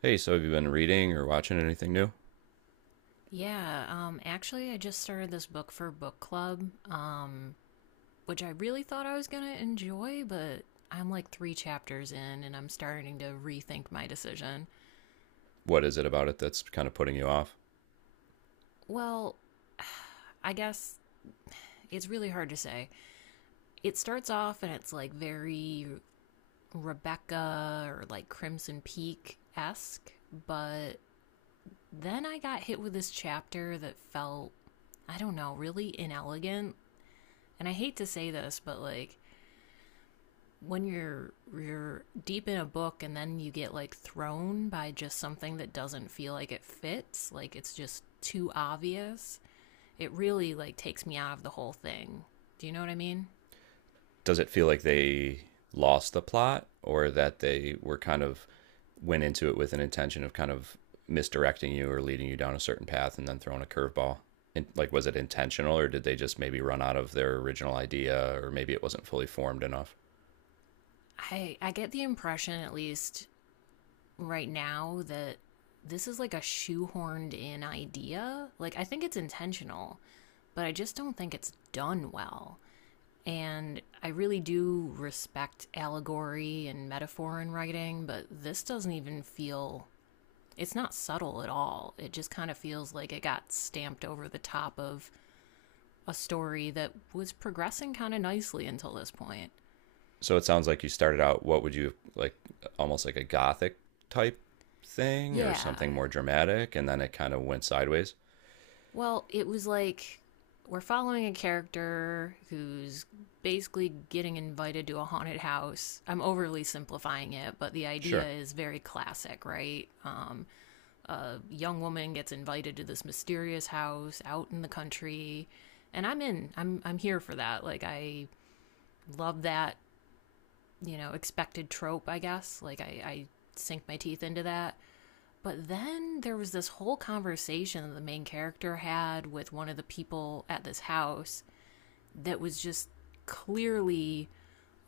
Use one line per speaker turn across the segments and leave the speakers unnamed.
Hey, so have you been reading or watching anything new?
Yeah, actually, I just started this book for book club, which I really thought I was going to enjoy, but I'm like three chapters in and I'm starting to rethink my decision.
What is it about it that's kind of putting you off?
Well, I guess it's really hard to say. It starts off and it's like very Rebecca or like Crimson Peak esque, but then I got hit with this chapter that felt, I don't know, really inelegant. And I hate to say this, but like, when you're deep in a book and then you get like thrown by just something that doesn't feel like it fits, like it's just too obvious, it really like takes me out of the whole thing. Do you know what I mean?
Does it feel like they lost the plot or that they were kind of went into it with an intention of kind of misdirecting you or leading you down a certain path and then throwing a curveball? And like, was it intentional or did they just maybe run out of their original idea or maybe it wasn't fully formed enough?
I get the impression at least right now that this is like a shoehorned in idea. Like I think it's intentional, but I just don't think it's done well. And I really do respect allegory and metaphor in writing, but this doesn't even feel it's not subtle at all. It just kind of feels like it got stamped over the top of a story that was progressing kind of nicely until this point.
So it sounds like you started out, what would you like, almost like a gothic type thing or
Yeah.
something more dramatic and then it kind of went sideways?
Well, it was like we're following a character who's basically getting invited to a haunted house. I'm overly simplifying it, but the
Sure.
idea is very classic, right? A young woman gets invited to this mysterious house out in the country and I'm in I'm I'm here for that. Like, I love that, you know, expected trope, I guess. Like, I sink my teeth into that, but then there was this whole conversation that the main character had with one of the people at this house that was just clearly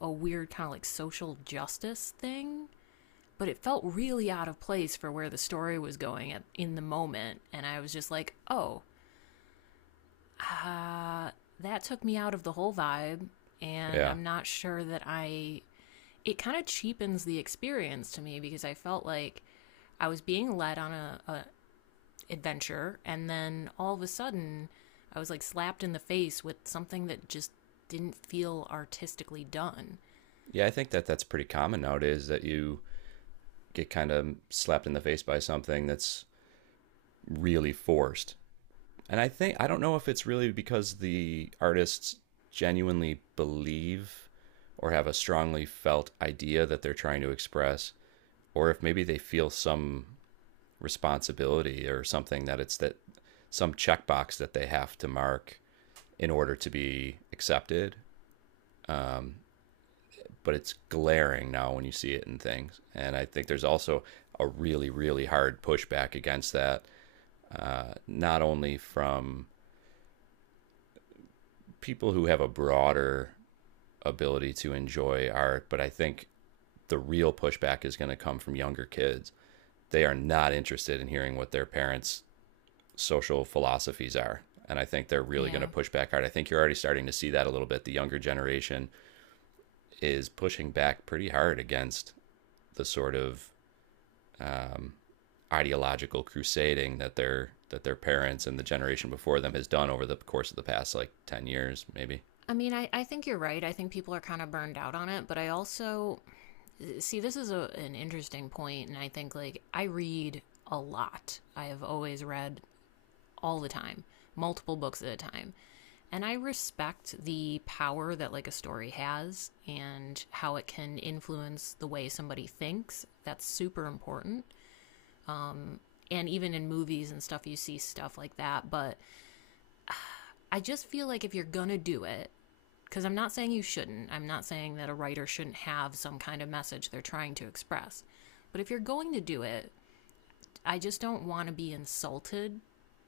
a weird kind of like social justice thing, but it felt really out of place for where the story was going at, in the moment, and I was just like, Uh, that took me out of the whole vibe. And
Yeah.
I'm not sure that I, it kind of cheapens the experience to me, because I felt like I was being led on a adventure, and then all of a sudden I was like slapped in the face with something that just didn't feel artistically done.
Yeah, I think that that's pretty common nowadays that you get kind of slapped in the face by something that's really forced. And I think I don't know if it's really because the artists genuinely believe or have a strongly felt idea that they're trying to express or if maybe they feel some responsibility or something that it's that some checkbox that they have to mark in order to be accepted, but it's glaring now when you see it in things. And I think there's also a really, really hard pushback against that, not only from people who have a broader ability to enjoy art, but I think the real pushback is going to come from younger kids. They are not interested in hearing what their parents' social philosophies are. And I think they're really going to
Yeah.
push back hard. I think you're already starting to see that a little bit. The younger generation is pushing back pretty hard against the sort of um, ideological crusading that their parents and the generation before them has done over the course of the past like 10 years maybe.
I think you're right. I think people are kind of burned out on it, but I also see this is an interesting point. And I think like I read a lot. I have always read all the time, multiple books at a time. And I respect the power that like a story has and how it can influence the way somebody thinks. That's super important. And even in movies and stuff, you see stuff like that. But I just feel like if you're going to do it, because I'm not saying you shouldn't, I'm not saying that a writer shouldn't have some kind of message they're trying to express. But if you're going to do it, I just don't want to be insulted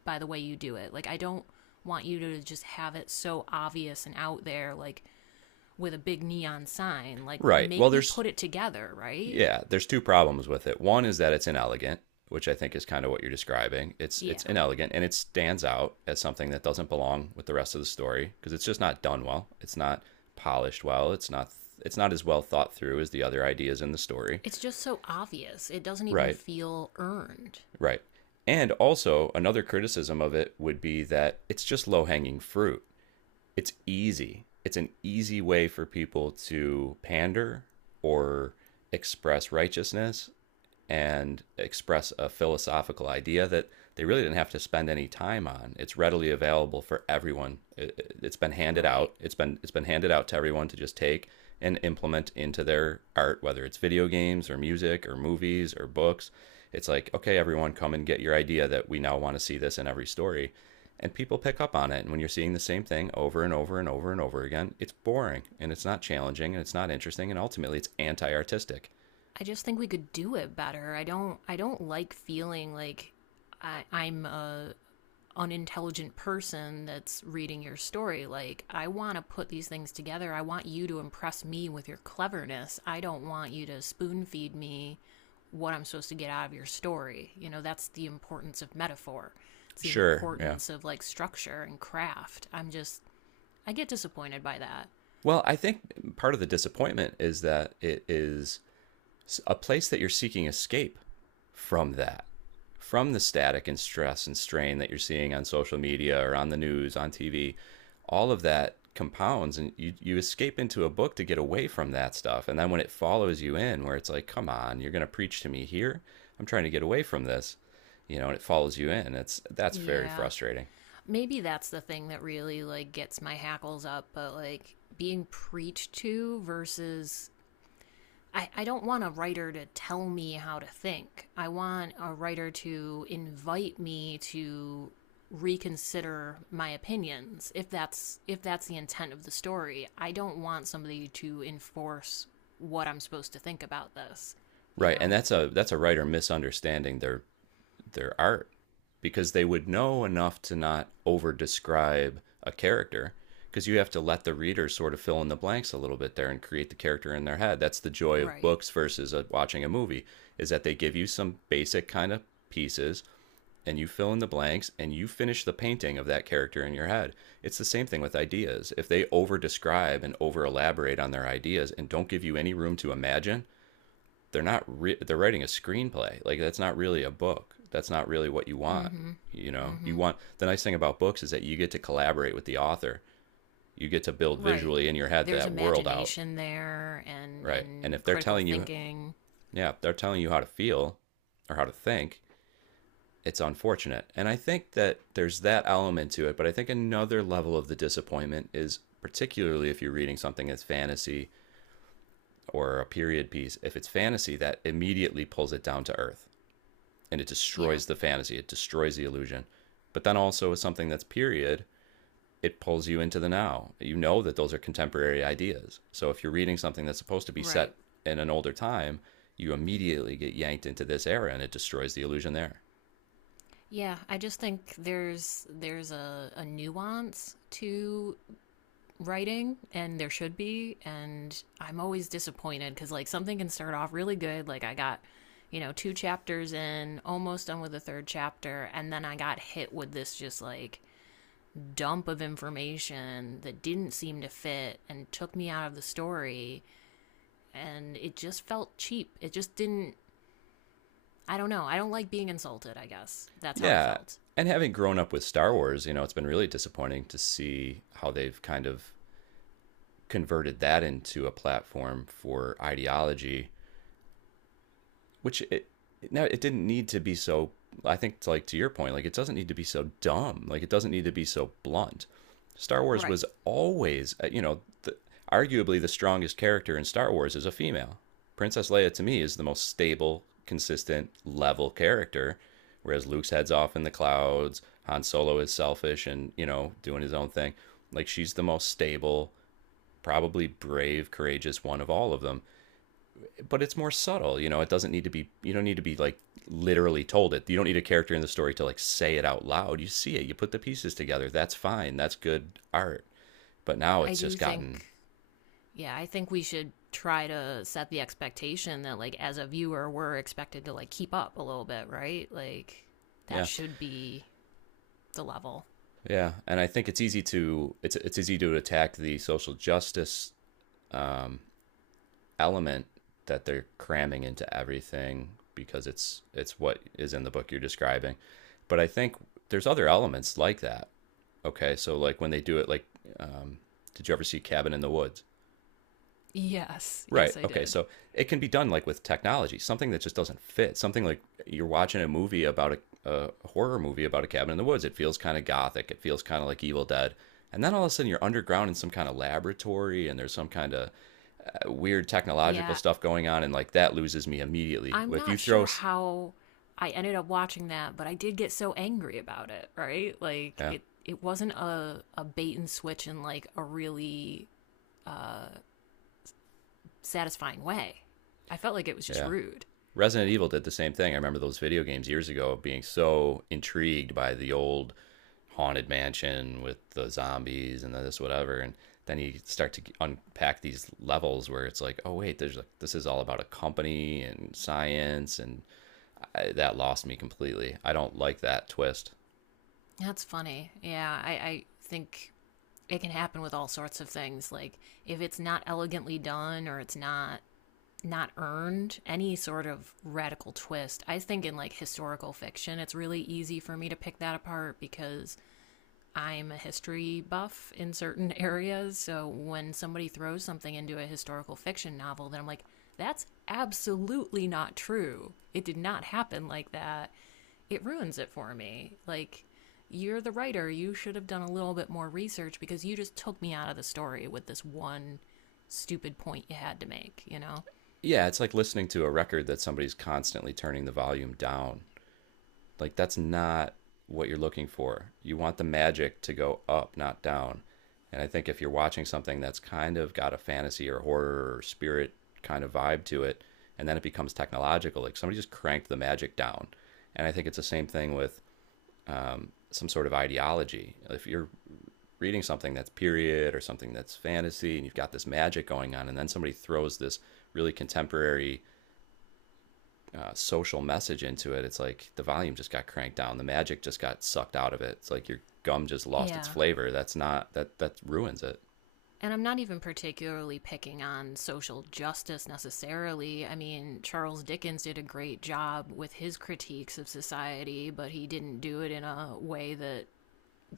by the way you do it. Like, I don't want you to just have it so obvious and out there, like with a big neon sign. Like,
Right. Well,
make me
there's
put it together, right?
yeah, there's two problems with it. One is that it's inelegant, which I think is kind of what you're describing. It's
Yeah.
it's inelegant and it stands out as something that doesn't belong with the rest of the story because it's just not done well. It's not polished well. It's not as well thought through as the other ideas in the story.
It's just so obvious. It doesn't even
Right.
feel earned,
Right. And also another criticism of it would be that it's just low-hanging fruit. It's easy. It's an easy way for people to pander or express righteousness and express a philosophical idea that they really didn't have to spend any time on. It's readily available for everyone. It has been handed
right?
out. It's been handed out to everyone to just take and implement into their art, whether it's video games or music or movies or books. It's like, okay, everyone, come and get your idea that we now want to see this in every story, and people pick up on it. And when you're seeing the same thing over and over and over and over again, it's boring and it's not challenging and it's not interesting and ultimately it's anti-artistic.
I just think we could do it better. I don't like feeling like I'm a unintelligent person that's reading your story. Like, I want to put these things together. I want you to impress me with your cleverness. I don't want you to spoon feed me what I'm supposed to get out of your story. You know, that's the importance of metaphor. It's the
Sure, yeah.
importance of like structure and craft. I get disappointed by that.
Well, I think part of the disappointment is that it is a place that you're seeking escape from, that, from the static and stress and strain that you're seeing on social media or on the news, on TV. All of that compounds, and you escape into a book to get away from that stuff. And then when it follows you in, where it's like, come on, you're going to preach to me here. I'm trying to get away from this, and it follows you in. It's That's very
Yeah.
frustrating.
Maybe that's the thing that really like gets my hackles up, but like being preached to versus I don't want a writer to tell me how to think. I want a writer to invite me to reconsider my opinions if that's the intent of the story. I don't want somebody to enforce what I'm supposed to think about this, you
Right, and
know?
that's a writer misunderstanding their art, because they would know enough to not over describe a character, because you have to let the reader sort of fill in the blanks a little bit there and create the character in their head. That's the joy of
Right.
books versus watching a movie, is that they give you some basic kind of pieces and you fill in the blanks and you finish the painting of that character in your head. It's the same thing with ideas. If they over describe and over elaborate on their ideas and don't give you any room to imagine, they're not they're writing a screenplay. Like that's not really a book. That's not really what you
mm
want.
Mhm.
You
mm
know, you
Mhm.
want, the nice thing about books is that you get to collaborate with the author. You get to build
Right.
visually in your head
There's
that world out,
imagination there and
right? And if
and
they're
critical
telling you,
thinking.
yeah, they're telling you how to feel or how to think, it's unfortunate. And I think that there's that element to it, but I think another level of the disappointment is particularly if you're reading something that's fantasy or a period piece. If it's fantasy, that immediately pulls it down to earth and it
Yeah.
destroys the fantasy, it destroys the illusion. But then also as something that's period, it pulls you into the now. You know that those are contemporary ideas. So if you're reading something that's supposed to be
Right.
set in an older time, you immediately get yanked into this era and it destroys the illusion there.
Yeah, I just think there's a nuance to writing, and there should be. And I'm always disappointed because like something can start off really good, like I got, you know, two chapters in, almost done with the third chapter, and then I got hit with this just like dump of information that didn't seem to fit and took me out of the story, and it just felt cheap. It just didn't. I don't know. I don't like being insulted. I guess that's how I
Yeah.
felt.
And having grown up with Star Wars, you know, it's been really disappointing to see how they've kind of converted that into a platform for ideology, which it didn't need to be so. I think, like to your point, like, it doesn't need to be so dumb. Like it doesn't need to be so blunt. Star Wars
Right.
was always, arguably the strongest character in Star Wars is a female. Princess Leia to me is the most stable, consistent, level character. Whereas Luke's heads off in the clouds, Han Solo is selfish and doing his own thing. Like she's the most stable, probably brave, courageous one of all of them, but it's more subtle. You know, it doesn't need to be. You don't need to be like literally told it. You don't need a character in the story to like say it out loud. You see it. You put the pieces together. That's fine. That's good art. But now
I
it's
do
just gotten—
think, yeah, I think we should try to set the expectation that like as a viewer we're expected to like keep up a little bit, right? Like that
yeah,
should be the level.
yeah, and I think it's easy to attack the social justice um, element that they're cramming into everything, because it's what is in the book you're describing. But I think there's other elements like that. Okay, so like when they do it, like, um, did you ever see Cabin in the Woods?
Yes,
Right.
yes, I
Okay.
did.
So it can be done like with technology, something that just doesn't fit. Something like you're watching a movie about a horror movie about a cabin in the woods. It feels kind of gothic. It feels kind of like Evil Dead. And then all of a sudden you're underground in some kind of laboratory and there's some kind of weird technological
Yeah.
stuff going on. And like that loses me immediately.
I'm
If you
not
throw—
sure how I ended up watching that, but I did get so angry about it, right? Like
yeah,
it wasn't a bait and switch in like a really satisfying way. I felt like it was just
yeah,
rude.
Resident Evil did the same thing. I remember those video games years ago being so intrigued by the old haunted mansion with the zombies and this whatever, and then you start to unpack these levels where it's like, oh wait, there's like, this is all about a company and science, and that lost me completely. I don't like that twist.
That's funny. Yeah, I think it can happen with all sorts of things. Like if it's not elegantly done or it's not earned, any sort of radical twist. I think in like historical fiction, it's really easy for me to pick that apart because I'm a history buff in certain areas, so when somebody throws something into a historical fiction novel, then I'm like, that's absolutely not true. It did not happen like that. It ruins it for me. Like, you're the writer. You should have done a little bit more research because you just took me out of the story with this one stupid point you had to make, you know?
Yeah, it's like listening to a record that somebody's constantly turning the volume down. Like that's not what you're looking for. You want the magic to go up, not down. And I think if you're watching something that's kind of got a fantasy or horror or spirit kind of vibe to it, and then it becomes technological, like somebody just cranked the magic down. And I think it's the same thing with some sort of ideology. If you're reading something that's period or something that's fantasy and you've got this magic going on, and then somebody throws this really contemporary social message into it, it's like the volume just got cranked down. The magic just got sucked out of it. It's like your gum just lost its
Yeah.
flavor. That's not— that that ruins it.
And I'm not even particularly picking on social justice necessarily. I mean, Charles Dickens did a great job with his critiques of society, but he didn't do it in a way that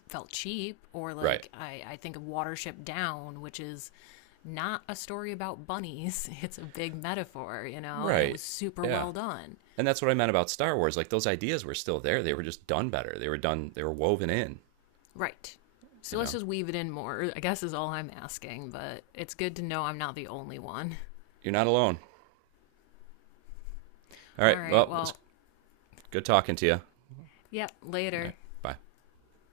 felt cheap. Or,
Right.
like, I think of Watership Down, which is not a story about bunnies, it's a big metaphor, you know, and it was
Right.
super
Yeah.
well done.
And that's what I meant about Star Wars. Like those ideas were still there. They were just done better. They were done. They were woven in.
Right.
You
So let's
know.
just weave it in more, I guess is all I'm asking, but it's good to know I'm not the only one.
You're not alone. All
All
right.
right,
Well, it was
well,
good talking to you. All
yep,
right.
later.
Bye.